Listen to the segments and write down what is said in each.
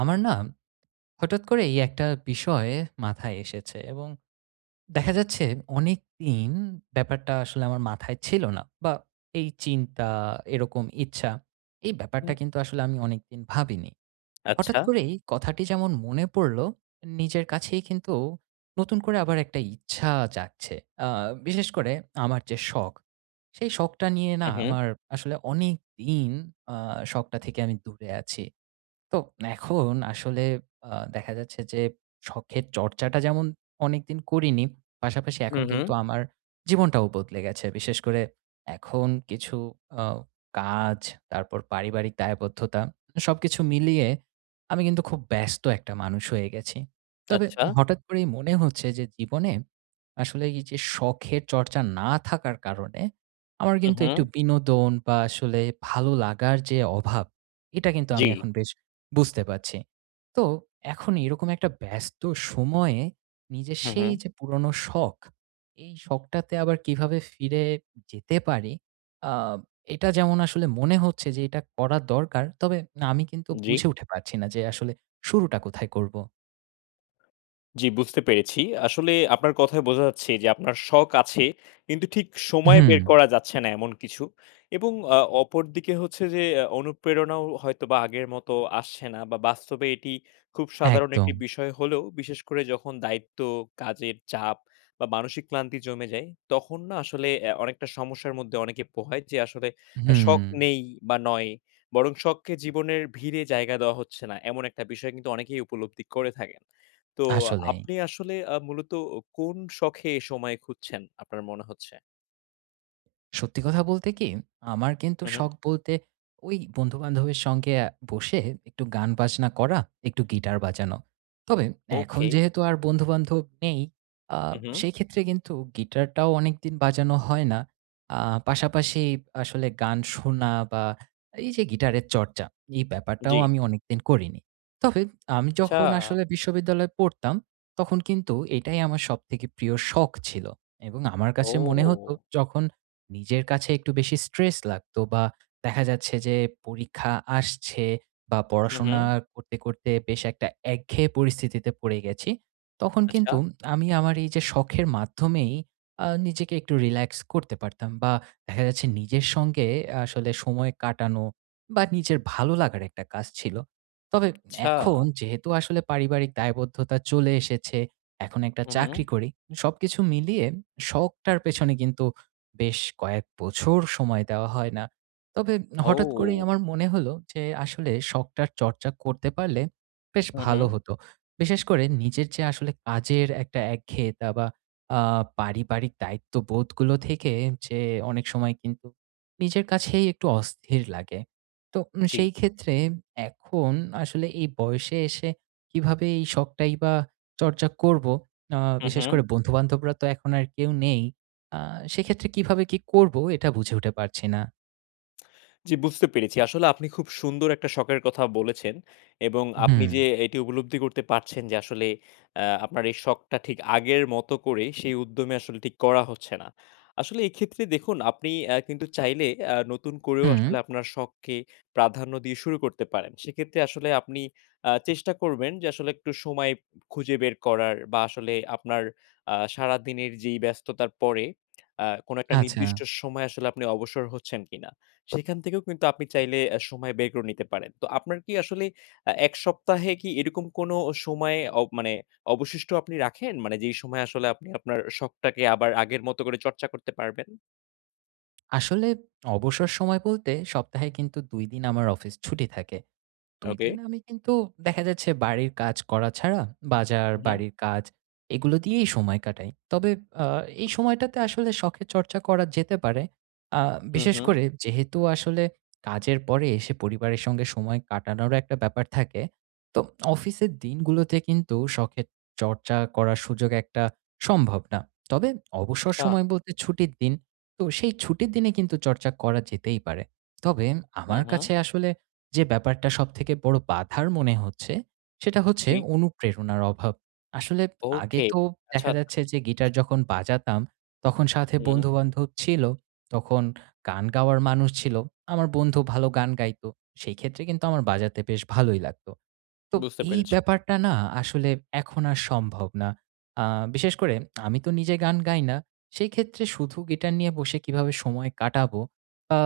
আমার না হঠাৎ করে এই একটা বিষয় মাথায় এসেছে এবং দেখা যাচ্ছে অনেক দিন ব্যাপারটা আসলে আমার মাথায় ছিল না বা এই চিন্তা এরকম ইচ্ছা এই ব্যাপারটা হুম, কিন্তু আসলে আমি অনেকদিন ভাবিনি। হঠাৎ আচ্ছা। করেই কথাটি যেমন মনে পড়লো, নিজের কাছেই কিন্তু নতুন করে আবার একটা ইচ্ছা জাগছে। বিশেষ করে আমার যে শখ, সেই শখটা নিয়ে হু, না হু। আমার আসলে অনেক দিন শখটা থেকে আমি দূরে আছি। তো এখন আসলে দেখা যাচ্ছে যে শখের চর্চাটা যেমন অনেকদিন করিনি, পাশাপাশি হু, এখন হু। কিন্তু আমার জীবনটাও বদলে গেছে। বিশেষ করে এখন কিছু আ কাজ, তারপর পারিবারিক দায়বদ্ধতা, সবকিছু মিলিয়ে আমি কিন্তু খুব ব্যস্ত একটা মানুষ হয়ে গেছি। তবে আচ্ছা। হঠাৎ করেই মনে হচ্ছে যে জীবনে আসলে এই যে শখের চর্চা না থাকার কারণে আমার হু, কিন্তু হু। একটু বিনোদন বা আসলে ভালো লাগার যে অভাব, এটা কিন্তু আমি জি। এখন বেশ বুঝতে পারছি। তো এখন এরকম একটা ব্যস্ত সময়ে নিজের হু, হু। সেই যে পুরনো শখ, এই শখটাতে আবার কিভাবে ফিরে যেতে পারি, আ এটা যেমন আসলে মনে হচ্ছে যে এটা করা দরকার। তবে না, আমি কিন্তু জি। বুঝে উঠে পারছি না যে আসলে শুরুটা কোথায় করব? জি, বুঝতে পেরেছি। আসলে আপনার কথায় বোঝা যাচ্ছে যে আপনার শখ আছে, কিন্তু ঠিক সময় হুম, বের করা যাচ্ছে না এমন কিছু। এবং অপরদিকে হচ্ছে যে অনুপ্রেরণাও হয়তোবা আগের মতো আসছে না বা বাস্তবে এটি খুব সাধারণ একটি একদম। বিষয় হলেও বিশেষ করে যখন দায়িত্ব, কাজের চাপ বা মানসিক ক্লান্তি জমে যায়, তখন না আসলে অনেকটা সমস্যার মধ্যে অনেকে পোহায় যে আসলে হুম, শখ নেই বা নয়, বরং শখকে জীবনের ভিড়ে জায়গা দেওয়া হচ্ছে না। এমন একটা বিষয় কিন্তু অনেকেই উপলব্ধি করে থাকেন। তো আসলেই। আপনি আসলে মূলত কোন শখে সময় খুঁজছেন আপনার মনে হচ্ছে? সত্যি কথা বলতে কি, আমার কিন্তু হু, হু। শখ বলতে ওই বন্ধু-বান্ধবের সঙ্গে বসে একটু গান বাজনা করা, একটু গিটার বাজানো। তবে এখন ওকে। যেহেতু আর বন্ধু-বান্ধব নেই, আ হু, হু। সেই ক্ষেত্রে কিন্তু গিটারটাও অনেকদিন বাজানো হয় না। আ পাশাপাশি আসলে গান শোনা বা এই যে গিটারের চর্চা, এই ব্যাপারটাও জি। আমি অনেকদিন করিনি। তবে আমি আচ্ছা। যখন আসলে বিশ্ববিদ্যালয়ে পড়তাম, তখন কিন্তু এটাই আমার সবথেকে প্রিয় শখ ছিল। এবং আমার কাছে মনে হতো ও! যখন নিজের কাছে একটু বেশি স্ট্রেস লাগতো বা দেখা যাচ্ছে যে পরীক্ষা আসছে বা হু, হু। পড়াশোনা করতে, করতে বেশ একটা একঘেয়ে পরিস্থিতিতে পড়ে গেছি। তখন আচ্ছা। কিন্তু আমি আমার এই যে শখের মাধ্যমেই নিজেকে একটু রিল্যাক্স করতে পারতাম বা দেখা যাচ্ছে নিজের সঙ্গে আসলে সময় কাটানো বা নিজের ভালো লাগার একটা কাজ ছিল। তবে আচ্ছা। এখন যেহেতু আসলে পারিবারিক দায়বদ্ধতা চলে এসেছে, এখন একটা হু, হু। চাকরি করি। সবকিছু মিলিয়ে শখটার পেছনে কিন্তু বেশ কয়েক বছর সময় দেওয়া হয় না। তবে হঠাৎ করেই ও! আমার মনে হলো যে আসলে শখটার চর্চা করতে পারলে বেশ হু, হু। ভালো হতো। বিশেষ করে নিজের যে আসলে কাজের একটা একঘেয়েতা বা আ পারিবারিক দায়িত্ববোধগুলো থেকে যে অনেক সময় কিন্তু নিজের কাছেই একটু অস্থির লাগে। তো জি। সেই ক্ষেত্রে এখন আসলে এই বয়সে এসে কিভাবে এই শখটাই বা চর্চা করব? আ হু, বিশেষ হু। করে বন্ধু-বান্ধবরা তো এখন আর কেউ নেই। আ সেক্ষেত্রে কিভাবে কি করব এটা বুঝে উঠে পারছি না। জি, বুঝতে পেরেছি। আসলে আপনি খুব সুন্দর একটা শখের কথা বলেছেন এবং আপনি হুম, যে এটি উপলব্ধি করতে পারছেন যে আসলে আপনার এই শখটা ঠিক আগের মতো করে সেই উদ্যমে আসলে ঠিক করা হচ্ছে না। আসলে এক্ষেত্রে দেখুন আপনি কিন্তু চাইলে নতুন করেও হুম, আসলে আপনার শখকে প্রাধান্য দিয়ে শুরু করতে পারেন। সেক্ষেত্রে আসলে আপনি চেষ্টা করবেন যে আসলে একটু সময় খুঁজে বের করার বা আসলে আপনার সারাদিনের যেই ব্যস্ততার পরে কোনো একটা আচ্ছা। নির্দিষ্ট সময় আসলে আপনি অবসর হচ্ছেন কিনা। সেখান থেকেও কিন্তু আপনি চাইলে সময় বের করে নিতে পারেন। তো আপনার কি আসলে ১ সপ্তাহে কি এরকম কোনো সময় মানে অবশিষ্ট আপনি রাখেন? মানে যেই সময়ে আসলে আপনি আপনার শখটাকে আবার আগের মতো করে চর্চা করতে পারবেন? আসলে অবসর সময় বলতে সপ্তাহে কিন্তু ২ দিন আমার অফিস ছুটি থাকে। ২ ওকে। দিন আমি কিন্তু দেখা যাচ্ছে বাড়ির কাজ করা ছাড়া বাজার, হু, হু, বাড়ির কাজ, এগুলো দিয়েই সময় কাটাই। তবে আ এই সময়টাতে আসলে শখের চর্চা করা যেতে পারে। আ হু, বিশেষ হু। করে যেহেতু আসলে কাজের পরে এসে পরিবারের সঙ্গে সময় কাটানোরও একটা ব্যাপার থাকে। তো অফিসের দিনগুলোতে কিন্তু শখের চর্চা করার সুযোগ একটা সম্ভব না। তবে অবসর আচ্ছা। সময় বলতে ছুটির দিন। তো সেই ছুটির দিনে কিন্তু চর্চা করা যেতেই পারে। তবে হু, আমার হু। কাছে আসলে যে ব্যাপারটা সবথেকে বড় বাধার মনে হচ্ছে, সেটা হচ্ছে জি। অনুপ্রেরণার অভাব। আসলে আগে ওকে। তো আচ্ছা, দেখা আচ্ছা। যাচ্ছে যে গিটার যখন বাজাতাম, তখন সাথে হুম, বন্ধু-বান্ধব ছিল। তখন গান গাওয়ার মানুষ ছিল। আমার বন্ধু ভালো গান গাইতো। সেই ক্ষেত্রে কিন্তু আমার বাজাতে বেশ ভালোই লাগতো। তো বুঝতে এই পেরেছি। ব্যাপারটা না আসলে এখন আর সম্ভব না। আ বিশেষ করে আমি তো নিজে গান গাই না। সেই ক্ষেত্রে শুধু গিটার নিয়ে বসে কিভাবে সময় কাটাবো? আ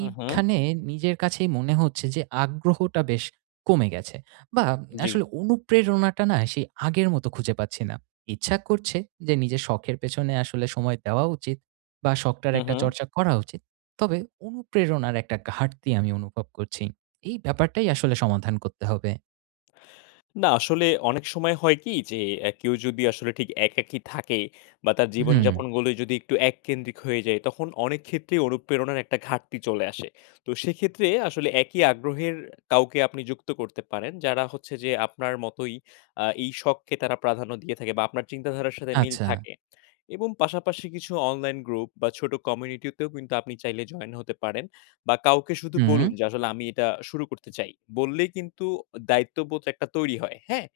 হু, হু। নিজের কাছেই মনে হচ্ছে যে আগ্রহটা বেশ কমে গেছে। বা জি। আসলে অনুপ্রেরণাটা না সেই আগের মতো খুঁজে পাচ্ছি না। ইচ্ছা করছে যে নিজের শখের পেছনে আসলে সময় দেওয়া উচিত বা শখটার হু, একটা হু। চর্চা করা উচিত। তবে অনুপ্রেরণার একটা ঘাটতি আমি অনুভব করছি। এই ব্যাপারটাই আসলে সমাধান করতে হবে। না আসলে অনেক সময় হয় কি যে কেউ যদি আসলে ঠিক একাকী থাকে বা তার হুম, জীবনযাপনগুলো যদি একটু এককেন্দ্রিক হয়ে যায় তখন অনেক ক্ষেত্রেই অনুপ্রেরণার একটা ঘাটতি চলে আসে। তো সেক্ষেত্রে আসলে একই আগ্রহের কাউকে আপনি যুক্ত করতে পারেন যারা হচ্ছে যে আপনার মতোই এই শখকে তারা প্রাধান্য দিয়ে থাকে বা আপনার চিন্তাধারার সাথে মিল আচ্ছা। থাকে। এবং পাশাপাশি কিছু অনলাইন গ্রুপ বা ছোট কমিউনিটিতেও কিন্তু আপনি চাইলে জয়েন হতে পারেন বা কাউকে শুধু হুম, বলুন যে আসলে আমি এটা শুরু করতে চাই। বললেই কিন্তু দায়িত্ববোধ একটা তৈরি হয়, হ্যাঁ?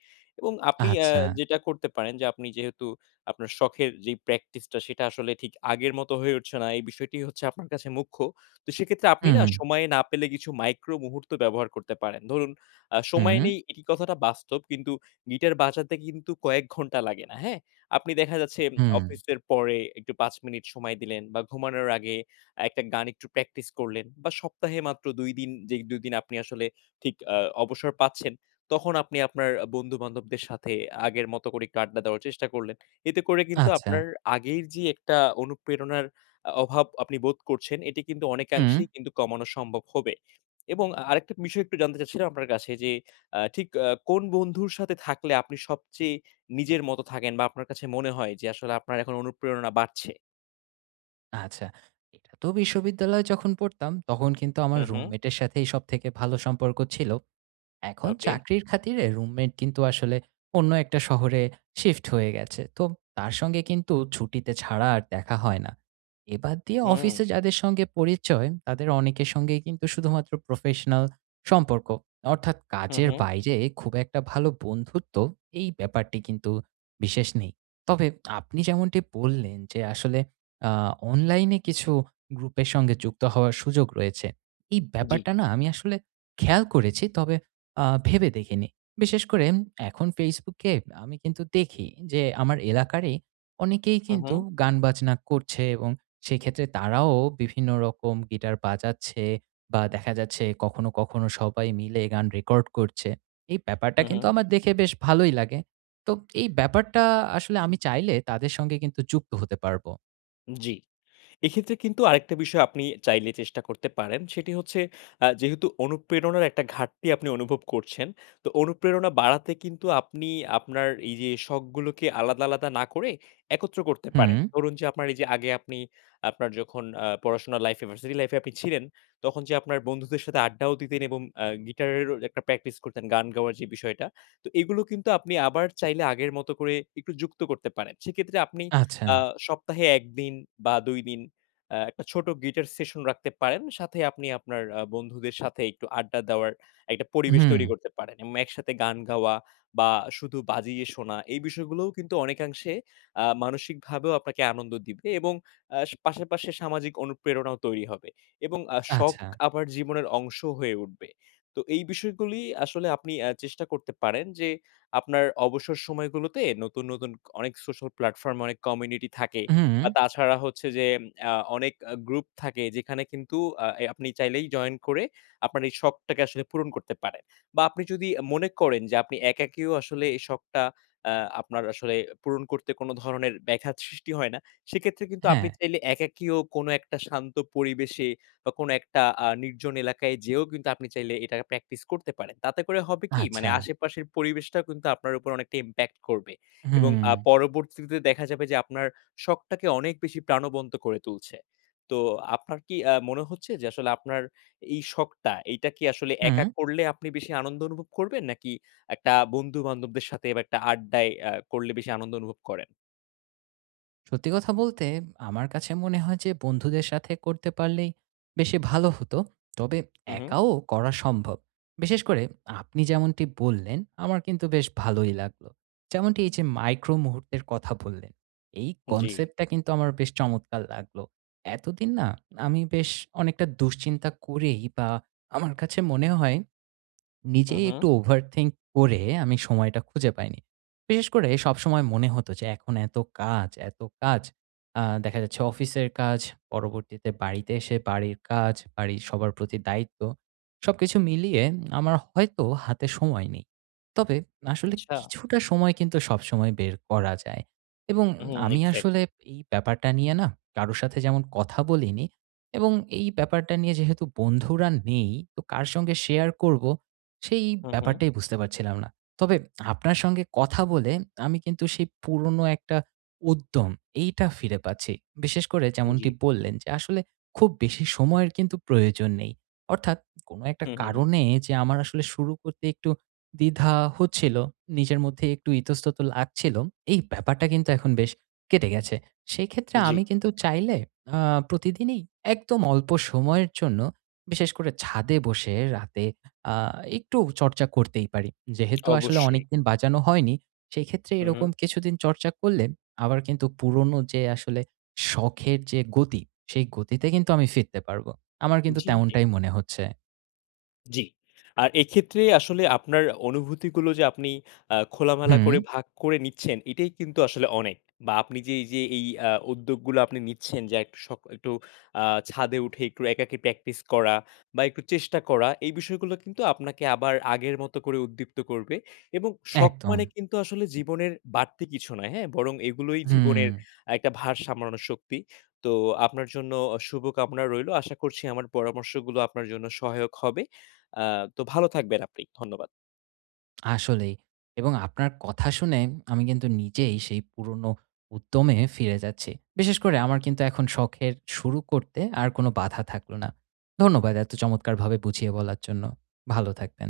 এবং আপনি আচ্ছা। যেটা করতে পারেন যে আপনি যেহেতু আপনার শখের যেই প্র্যাকটিসটা সেটা আসলে ঠিক আগের মতো হয়ে উঠছে না, এই বিষয়টি হচ্ছে আপনার কাছে মুখ্য। তো সেক্ষেত্রে আপনি না হুম, সময় না পেলে কিছু মাইক্রো মুহূর্ত ব্যবহার করতে পারেন। ধরুন সময় হুম, নেই এটি কথাটা বাস্তব কিন্তু গিটার বাজাতে কিন্তু কয়েক ঘন্টা লাগে না, হ্যাঁ? আপনি দেখা যাচ্ছে হুম, অফিসের পরে একটু ৫ মিনিট সময় দিলেন বা ঘুমানোর আগে একটা গান একটু প্র্যাকটিস করলেন বা সপ্তাহে মাত্র ২ দিন যেই ২ দিন আপনি আসলে ঠিক অবসর পাচ্ছেন, তখন আপনি আপনার বন্ধু-বান্ধবদের সাথে আগের মতো করে একটু আড্ডা দেওয়ার চেষ্টা করলেন। এতে করে কিন্তু আচ্ছা, আপনার আগের যে একটা অনুপ্রেরণার অভাব আপনি বোধ করছেন, এটি কিন্তু হুম, অনেকাংশেই কিন্তু কমানো সম্ভব হবে। এবং আরেকটা বিষয় একটু জানতে চাচ্ছিলাম আপনার কাছে যে, ঠিক কোন বন্ধুর সাথে থাকলে আপনি সবচেয়ে নিজের মতো থাকেন বা আপনার কাছে মনে হয় যে আসলে আপনার এখন অনুপ্রেরণা বাড়ছে। আচ্ছা। এটা তো বিশ্ববিদ্যালয়ে যখন পড়তাম তখন কিন্তু হু, আমার হু। রুমমেটের সাথেই সবথেকে ভালো সম্পর্ক ছিল। এখন ওকে। চাকরির খাতিরে রুমমেট কিন্তু আসলে অন্য একটা শহরে শিফট হয়ে গেছে। তো তার সঙ্গে কিন্তু ছুটিতে ছাড়া আর দেখা হয় না। এবার দিয়ে হুম। অফিসে যাদের সঙ্গে পরিচয় তাদের অনেকের সঙ্গেই কিন্তু শুধুমাত্র প্রফেশনাল সম্পর্ক। অর্থাৎ হু, কাজের হু। বাইরে খুব একটা ভালো বন্ধুত্ব এই ব্যাপারটি কিন্তু বিশেষ নেই। তবে আপনি যেমনটি বললেন যে আসলে আ অনলাইনে কিছু গ্রুপের সঙ্গে যুক্ত হওয়ার সুযোগ রয়েছে। এই জি। ব্যাপারটা না আমি আসলে খেয়াল করেছি। তবে ভেবে দেখিনি। বিশেষ করে এখন ফেসবুকে আমি কিন্তু দেখি যে আমার এলাকারই অনেকেই হু, হু। কিন্তু গান-বাজনা করছে এবং সেক্ষেত্রে তারাও বিভিন্ন রকম গিটার বাজাচ্ছে বা দেখা যাচ্ছে কখনো, কখনো সবাই মিলে গান রেকর্ড করছে। এই ব্যাপারটা হু, হু। কিন্তু আমার দেখে বেশ ভালোই লাগে। তো এই ব্যাপারটা আসলে আমি চাইলে তাদের সঙ্গে কিন্তু যুক্ত হতে পারবো। জি। এক্ষেত্রে কিন্তু আরেকটা বিষয় আপনি চাইলে চেষ্টা করতে পারেন। সেটি হচ্ছে যেহেতু অনুপ্রেরণার একটা ঘাটতি আপনি অনুভব করছেন, তো অনুপ্রেরণা বাড়াতে কিন্তু আপনি আপনার এই যে শখগুলোকে আলাদা, আলাদা না করে একত্র করতে হুম, পারেন। ধরুন যে আপনার এই যে আগে আপনি আপনার যখন পড়াশোনার লাইফে ভার্সিটি লাইফে আপনি ছিলেন, তখন যে আপনার বন্ধুদের সাথে আড্ডাও দিতেন এবং গিটারেরও একটা প্র্যাকটিস করতেন, গান গাওয়ার যে বিষয়টা। তো এগুলো কিন্তু আপনি আবার চাইলে আগের মতো করে একটু যুক্ত করতে পারেন। সেক্ষেত্রে আপনি আচ্ছা। আ সপ্তাহে ১ দিন বা ২ দিন একটা ছোট গিটার সেশন রাখতে পারেন। সাথে আপনি আপনার বন্ধুদের সাথে একটু আড্ডা দেওয়ার একটা পরিবেশ হুম, তৈরি করতে পারেন এবং একসাথে গান গাওয়া বা শুধু বাজিয়ে শোনা এই বিষয়গুলোও কিন্তু অনেকাংশে মানসিকভাবেও আপনাকে আনন্দ দিবে এবং আ পাশাপাশি সামাজিক অনুপ্রেরণাও তৈরি হবে এবং শখ আচ্ছা। আবার জীবনের অংশ হয়ে উঠবে। তো এই বিষয়গুলি আসলে আপনি চেষ্টা করতে পারেন যে আপনার অবসর সময়গুলোতে নতুন, নতুন অনেক সোশ্যাল প্ল্যাটফর্ম, অনেক কমিউনিটি থাকে হুম, বা তাছাড়া হচ্ছে যে আ অনেক গ্রুপ থাকে যেখানে কিন্তু আ এ আপনি চাইলেই জয়েন করে আপনার এই শখটাকে আসলে পূরণ করতে পারেন। বা আপনি যদি মনে করেন যে আপনি একাকীও আসলে এই শখটা আ আপনার আসলে পূরণ করতে কোনো ধরনের ব্যাঘাত সৃষ্টি হয় না। সেক্ষেত্রে কিন্তু আপনি হ্যাঁ, চাইলে একাকীও কোনো একটা শান্ত পরিবেশে বা কোনো একটা নির্জন এলাকায় যেয়েও কিন্তু আপনি চাইলে এটা প্র্যাকটিস করতে পারেন। তাতে করে হবে কি? মানে আচ্ছা। আশেপাশের পরিবেশটাও কিন্তু আপনার উপর অনেকটা ইমপ্যাক্ট করবে। এবং হুম, পরবর্তীতে দেখা যাবে যে আপনার শখটাকে অনেক বেশি প্রাণবন্ত করে তুলছে। তো আপনার কি মনে হচ্ছে যে আসলে আপনার এই শখটা, এইটা কি আসলে একা হুম। করলে আপনি বেশি আনন্দ অনুভব করবেন? নাকি একটা বন্ধু-বান্ধবদের সাথে বা একটা আড্ডায় করলে বেশি আনন্দ অনুভব করেন? সত্যি কথা বলতে আমার কাছে মনে হয় যে বন্ধুদের সাথে করতে পারলেই বেশি ভালো হতো। তবে হু, হু। একাও করা সম্ভব। বিশেষ করে আপনি যেমনটি বললেন, আমার কিন্তু বেশ ভালোই লাগলো। যেমনটি এই যে মাইক্রো মুহূর্তের কথা বললেন, এই জি। কনসেপ্টটা কিন্তু আমার বেশ চমৎকার লাগলো। এতদিন না আমি বেশ অনেকটা দুশ্চিন্তা করেই বা আমার কাছে মনে হয় হু, নিজেই হু। একটু ওভারথিংক করে আমি সময়টা খুঁজে পাইনি। বিশেষ করে সবসময় মনে হতো যে এখন এত কাজ, এত কাজ। দেখা যাচ্ছে অফিসের কাজ, পরবর্তীতে বাড়িতে এসে বাড়ির কাজ, বাড়ির সবার প্রতি দায়িত্ব। সবকিছু মিলিয়ে আমার হয়তো হাতে সময় নেই। তবে আসলে আচ্ছা। কিছুটা সময় কিন্তু সবসময় বের করা যায়। এবং হুম, আমি আসলে এক্সাক্টলি। এই ব্যাপারটা নিয়ে না কারো সাথে যেমন কথা বলিনি এবং এই ব্যাপারটা নিয়ে যেহেতু বন্ধুরা নেই, তো কার সঙ্গে শেয়ার করব সেই হু, হু। ব্যাপারটাই বুঝতে পারছিলাম না। তবে আপনার সঙ্গে কথা বলে আমি কিন্তু সেই পুরনো একটা উদ্যম এইটা ফিরে পাচ্ছি। বিশেষ করে জি। যেমনটি বললেন যে আসলে খুব বেশি সময়ের কিন্তু প্রয়োজন নেই। অর্থাৎ কোনো একটা হু, হু। কারণে যে আমার আসলে শুরু করতে একটু দ্বিধা হচ্ছিল, নিজের মধ্যে একটু ইতস্তত লাগছিল, এই ব্যাপারটা কিন্তু এখন বেশ কেটে গেছে। সেক্ষেত্রে জি। আমি কিন্তু চাইলে আ প্রতিদিনই একদম অল্প সময়ের জন্য বিশেষ করে ছাদে বসে রাতে আ একটু চর্চা করতেই পারি। যেহেতু আসলে অবশ্যই। অনেকদিন বাজানো হয়নি, সেক্ষেত্রে হু, হু। এরকম কিছুদিন চর্চা করলে আবার কিন্তু পুরনো যে আসলে শখের যে গতি, সেই গতিতে কিন্তু আমি ফিরতে পারবো। আমার কিন্তু জি, জি। তেমনটাই মনে হচ্ছে। জি। আর এক্ষেত্রে আসলে আপনার অনুভূতিগুলো যে আপনি খোলামেলা হুম, করে ভাগ করে নিচ্ছেন, এটাই কিন্তু আসলে অনেক। বা আপনি যে এই যে এই উদ্যোগগুলো আপনি নিচ্ছেন যে একটু একটু আ ছাদে উঠে একটু একাকী প্র্যাকটিস করা বা একটু চেষ্টা করা, এই বিষয়গুলো কিন্তু আপনাকে আবার আগের মতো করে উদ্দীপ্ত করবে। এবং শখ একদম। মানে কিন্তু আসলে জীবনের বাড়তি কিছু নয়, হ্যাঁ? বরং এগুলোই হুম, জীবনের একটা ভার সামলানোর শক্তি। তো আপনার জন্য শুভকামনা রইলো। আশা করছি আমার পরামর্শগুলো আপনার জন্য সহায়ক হবে। আ তো ভালো থাকবেন আপনি। ধন্যবাদ। আসলেই। এবং আপনার কথা শুনে আমি কিন্তু নিজেই সেই পুরনো উদ্যমে ফিরে যাচ্ছি। বিশেষ করে আমার কিন্তু এখন শখের শুরু করতে আর কোনো বাধা থাকলো না। ধন্যবাদ এত চমৎকারভাবে বুঝিয়ে বলার জন্য। ভালো থাকবেন।